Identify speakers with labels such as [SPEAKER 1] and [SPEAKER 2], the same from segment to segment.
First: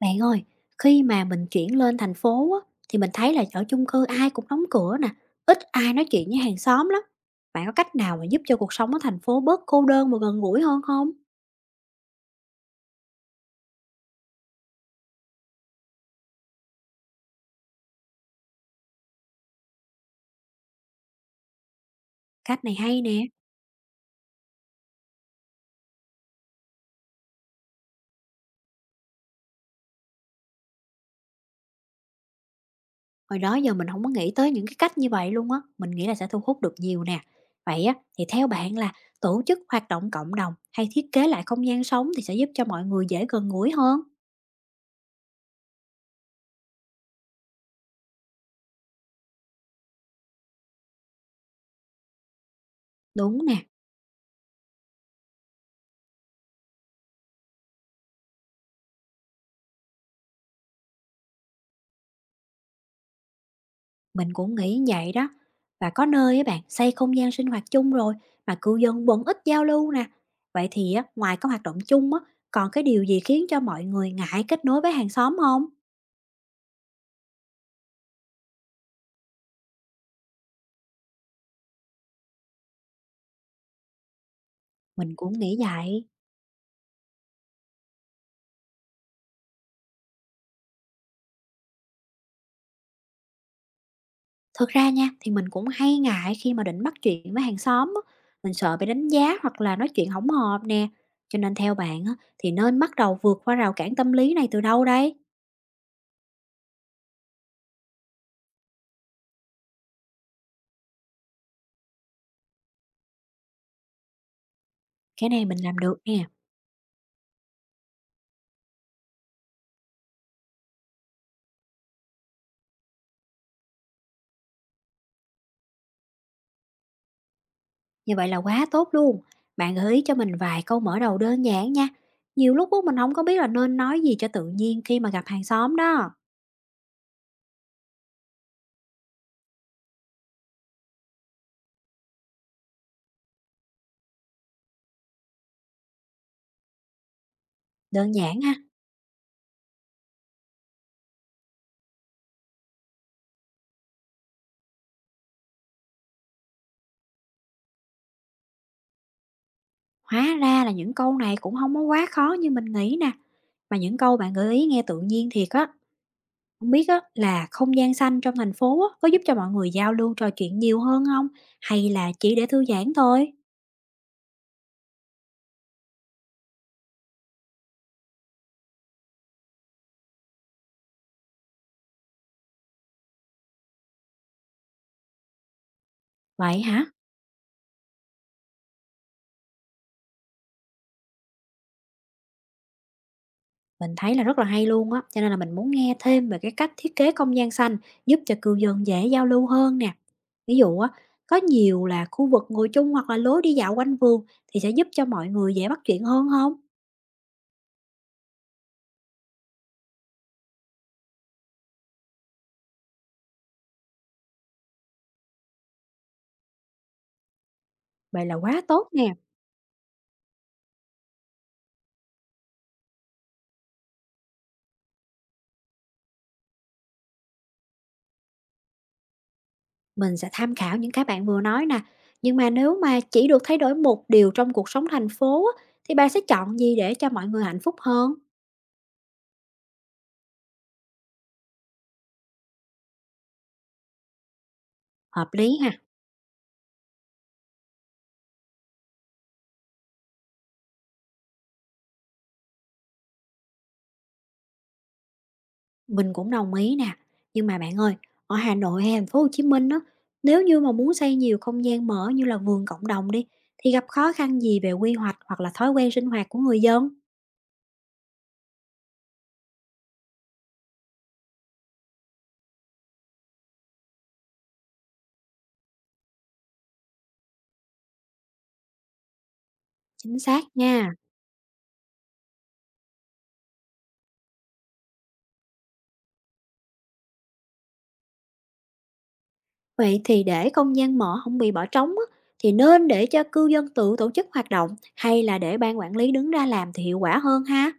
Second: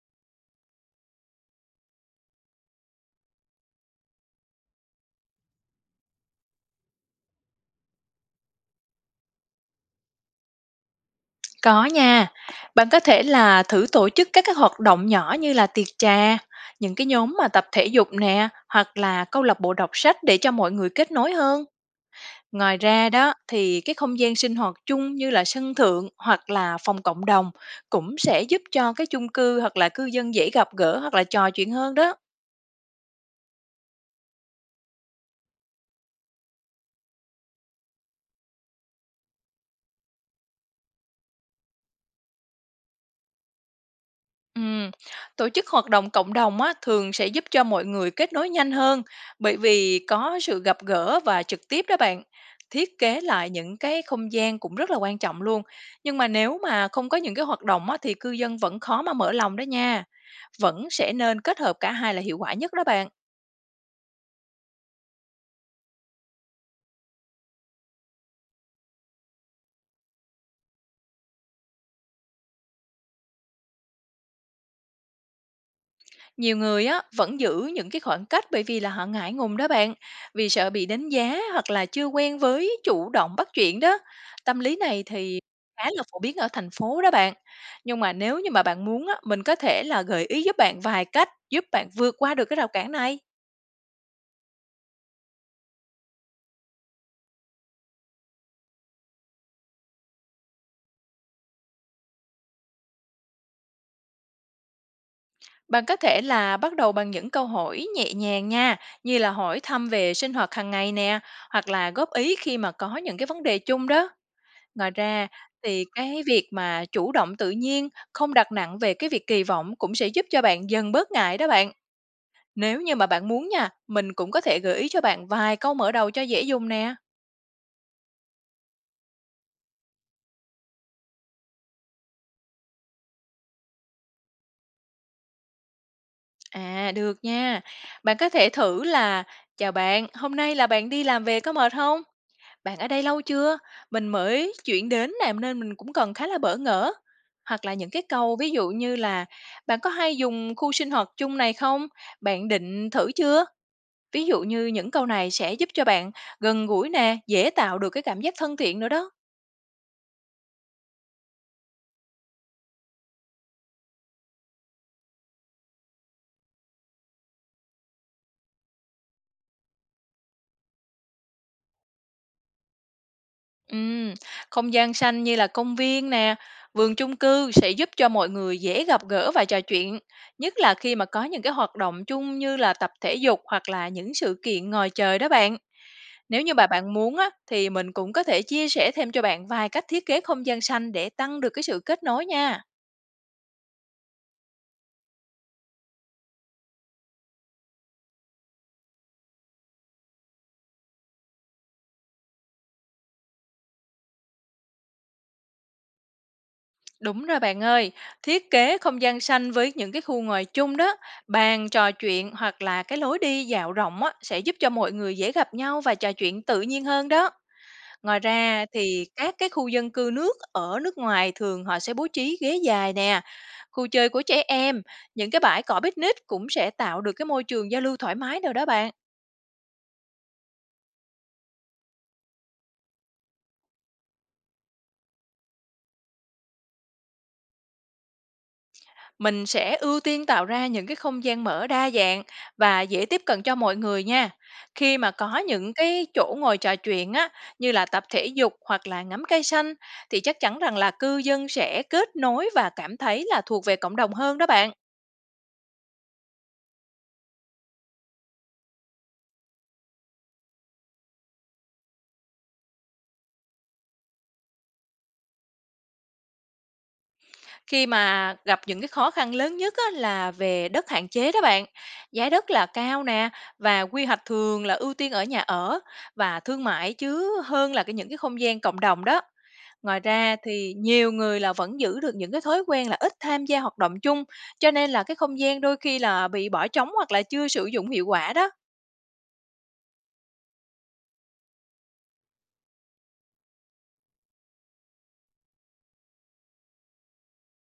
[SPEAKER 1] Bạn ơi, khi mà mình chuyển lên thành phố á, thì mình thấy là ở chung cư ai cũng đóng cửa nè, ít ai nói chuyện với hàng xóm lắm. Bạn có cách nào mà giúp cho cuộc sống ở thành phố bớt cô đơn và gần gũi hơn không?
[SPEAKER 2] Có nha, bạn có thể là thử tổ chức các cái hoạt động nhỏ như là tiệc trà, những cái nhóm mà tập thể dục nè, hoặc là câu lạc bộ đọc sách để cho mọi người kết nối hơn.
[SPEAKER 1] Cách này
[SPEAKER 2] Ngoài
[SPEAKER 1] hay
[SPEAKER 2] ra
[SPEAKER 1] nè,
[SPEAKER 2] đó thì cái không gian sinh hoạt chung như là sân thượng hoặc là phòng cộng đồng cũng sẽ giúp cho cái chung cư hoặc là cư dân dễ gặp gỡ hoặc là trò chuyện hơn đó.
[SPEAKER 1] hồi đó giờ mình không có nghĩ tới những cái cách như vậy luôn á, mình nghĩ là sẽ thu hút được nhiều nè. Vậy á, thì theo bạn là tổ chức hoạt động cộng đồng hay thiết kế lại không gian sống thì sẽ giúp cho mọi người dễ gần gũi hơn?
[SPEAKER 2] Ừm, tổ chức hoạt động cộng đồng á, thường sẽ giúp cho mọi người kết nối nhanh hơn bởi vì có sự gặp gỡ và trực tiếp đó bạn. Thiết kế
[SPEAKER 1] Đúng
[SPEAKER 2] lại
[SPEAKER 1] nè.
[SPEAKER 2] những cái không gian cũng rất là quan trọng luôn. Nhưng mà nếu mà không có những cái hoạt động á, thì cư dân vẫn khó mà mở lòng đó nha. Vẫn sẽ nên kết hợp cả hai là hiệu quả nhất đó bạn.
[SPEAKER 1] Mình cũng nghĩ vậy đó. Và có nơi á bạn xây không gian sinh hoạt chung rồi mà cư dân vẫn ít giao lưu nè. Vậy thì á, ngoài các hoạt động chung á, còn cái điều gì khiến cho mọi người ngại kết nối với hàng xóm không?
[SPEAKER 2] Nhiều người á vẫn giữ những cái khoảng cách bởi vì là họ ngại ngùng đó bạn, vì sợ bị đánh giá hoặc là chưa quen với chủ động bắt chuyện đó. Tâm lý này
[SPEAKER 1] Mình cũng
[SPEAKER 2] thì
[SPEAKER 1] nghĩ
[SPEAKER 2] khá là
[SPEAKER 1] vậy.
[SPEAKER 2] phổ biến ở thành phố đó bạn. Nhưng mà nếu như mà bạn muốn á, mình có thể là gợi ý giúp bạn vài cách giúp bạn vượt qua được cái rào cản này.
[SPEAKER 1] Thực ra nha, thì mình cũng hay ngại khi mà định bắt chuyện với hàng xóm á. Mình sợ bị đánh giá hoặc là nói chuyện hỏng hợp nè. Cho nên theo bạn á, thì nên bắt đầu vượt qua rào cản tâm lý này từ đâu đây?
[SPEAKER 2] Bạn có thể là bắt đầu bằng những câu hỏi nhẹ nhàng nha, như là hỏi thăm về sinh hoạt hàng ngày nè, hoặc là góp ý khi mà có những cái vấn đề chung đó. Ngoài ra
[SPEAKER 1] Cái này mình làm
[SPEAKER 2] thì
[SPEAKER 1] được
[SPEAKER 2] cái
[SPEAKER 1] nè.
[SPEAKER 2] việc mà chủ động tự nhiên, không đặt nặng về cái việc kỳ vọng cũng sẽ giúp cho bạn dần bớt ngại đó bạn. Nếu như mà bạn muốn nha, mình cũng có thể gợi ý cho bạn vài câu mở đầu cho dễ dùng nè.
[SPEAKER 1] Như vậy là quá tốt luôn. Bạn gợi ý cho mình vài câu mở đầu đơn giản nha. Nhiều lúc á, mình không có biết là nên nói gì cho tự nhiên khi mà gặp hàng xóm đó.
[SPEAKER 2] À, được nha. Bạn có thể thử là: chào bạn, hôm nay là bạn đi làm về có mệt không? Bạn ở đây lâu chưa? Mình mới chuyển đến nè nên mình cũng còn khá là bỡ ngỡ. Hoặc là những cái
[SPEAKER 1] Đơn
[SPEAKER 2] câu
[SPEAKER 1] giản
[SPEAKER 2] ví
[SPEAKER 1] ha.
[SPEAKER 2] dụ như là: bạn có hay dùng khu sinh hoạt chung này không? Bạn định thử chưa? Ví dụ như những câu này sẽ giúp cho bạn gần gũi nè, dễ tạo được cái cảm giác thân thiện nữa đó.
[SPEAKER 1] Hóa ra là những câu này cũng không có quá khó như mình nghĩ nè. Mà những câu bạn gợi ý nghe tự nhiên thiệt á. Không biết á, là không gian xanh trong thành phố á, có giúp cho mọi người giao lưu trò chuyện nhiều hơn không? Hay là chỉ để thư giãn thôi?
[SPEAKER 2] Ừm, không gian xanh như là công viên nè, vườn chung cư sẽ giúp cho mọi người dễ gặp gỡ và trò chuyện, nhất là khi mà có những cái hoạt động chung như là tập thể dục hoặc là những sự kiện ngoài trời đó bạn. Nếu như
[SPEAKER 1] Vậy
[SPEAKER 2] bà
[SPEAKER 1] hả?
[SPEAKER 2] bạn muốn á thì mình cũng có thể chia sẻ thêm cho bạn vài cách thiết kế không gian xanh để tăng được cái sự kết nối nha.
[SPEAKER 1] Mình thấy là rất là hay luôn á. Cho nên là mình muốn nghe thêm về cái cách thiết kế không gian xanh giúp cho cư dân dễ giao lưu hơn nè. Ví dụ á, có nhiều là khu vực ngồi chung hoặc là lối đi dạo quanh vườn thì sẽ giúp cho mọi người dễ bắt chuyện hơn không?
[SPEAKER 2] Đúng rồi bạn ơi, thiết kế không gian xanh với những cái khu ngồi chung đó, bàn trò chuyện hoặc là cái lối đi dạo rộng á, sẽ giúp cho mọi người dễ gặp nhau và trò chuyện tự nhiên hơn đó. Ngoài
[SPEAKER 1] Vậy là quá
[SPEAKER 2] ra
[SPEAKER 1] tốt
[SPEAKER 2] thì
[SPEAKER 1] nè.
[SPEAKER 2] các cái khu dân cư nước ở nước ngoài thường họ sẽ bố trí ghế dài nè, khu chơi của trẻ em, những cái bãi cỏ picnic cũng sẽ tạo được cái môi trường giao lưu thoải mái đâu đó bạn.
[SPEAKER 1] Mình sẽ tham khảo những cái bạn vừa nói nè. Nhưng mà nếu mà chỉ được thay đổi một điều trong cuộc sống thành phố á, thì bạn sẽ chọn gì để cho mọi người hạnh phúc hơn?
[SPEAKER 2] Mình sẽ ưu tiên tạo ra những cái không gian mở đa dạng và dễ tiếp cận cho mọi người nha. Khi mà
[SPEAKER 1] Hợp
[SPEAKER 2] có
[SPEAKER 1] lý ha.
[SPEAKER 2] những cái chỗ ngồi trò chuyện á, như là tập thể dục hoặc là ngắm cây xanh, thì chắc chắn rằng là cư dân sẽ kết nối và cảm thấy là thuộc về cộng đồng hơn đó bạn.
[SPEAKER 1] Mình cũng đồng ý nè. Nhưng mà bạn ơi, ở Hà Nội hay thành phố Hồ Chí Minh á, nếu như mà muốn xây nhiều không gian mở như là vườn cộng đồng đi, thì gặp khó khăn gì về quy hoạch hoặc là thói quen sinh hoạt của người dân?
[SPEAKER 2] Khi mà gặp những cái khó khăn lớn nhất á, là về đất hạn chế đó bạn. Giá đất là cao nè và quy hoạch thường là ưu tiên ở nhà ở và thương mại chứ hơn là cái những cái không gian cộng đồng đó. Ngoài
[SPEAKER 1] Chính
[SPEAKER 2] ra
[SPEAKER 1] xác
[SPEAKER 2] thì
[SPEAKER 1] nha.
[SPEAKER 2] nhiều người là vẫn giữ được những cái thói quen là ít tham gia hoạt động chung, cho nên là cái không gian đôi khi là bị bỏ trống hoặc là chưa sử dụng hiệu quả đó.
[SPEAKER 1] Vậy thì để không gian mỏ không bị bỏ trống á, thì nên để cho cư dân tự tổ chức hoạt động hay là để ban quản lý đứng ra làm thì hiệu quả hơn ha?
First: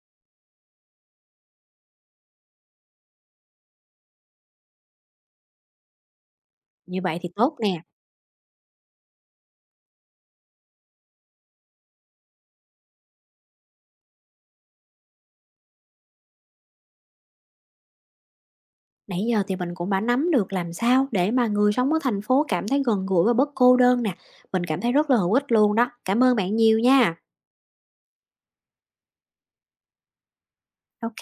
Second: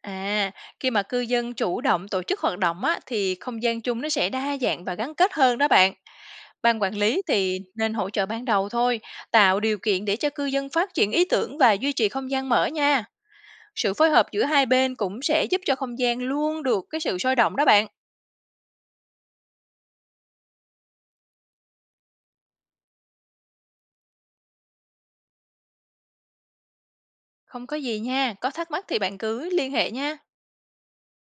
[SPEAKER 2] À, khi mà cư dân chủ động tổ chức hoạt động á, thì không gian chung nó sẽ đa dạng và gắn kết hơn đó bạn. Ban quản
[SPEAKER 1] Như vậy
[SPEAKER 2] lý
[SPEAKER 1] thì tốt
[SPEAKER 2] thì
[SPEAKER 1] nè.
[SPEAKER 2] nên hỗ trợ ban đầu thôi, tạo điều kiện để cho cư dân phát triển ý tưởng và duy trì không gian mở nha. Sự phối hợp giữa hai bên cũng sẽ giúp cho không gian luôn được cái sự sôi động đó bạn.
[SPEAKER 1] Nãy giờ thì mình cũng đã nắm được làm sao để mà người sống ở thành phố cảm thấy gần gũi và bớt cô đơn nè. Mình cảm thấy rất là hữu ích luôn đó. Cảm ơn bạn nhiều nha.
[SPEAKER 2] Không có gì nha, có thắc mắc thì bạn cứ liên hệ nha.
[SPEAKER 1] OK.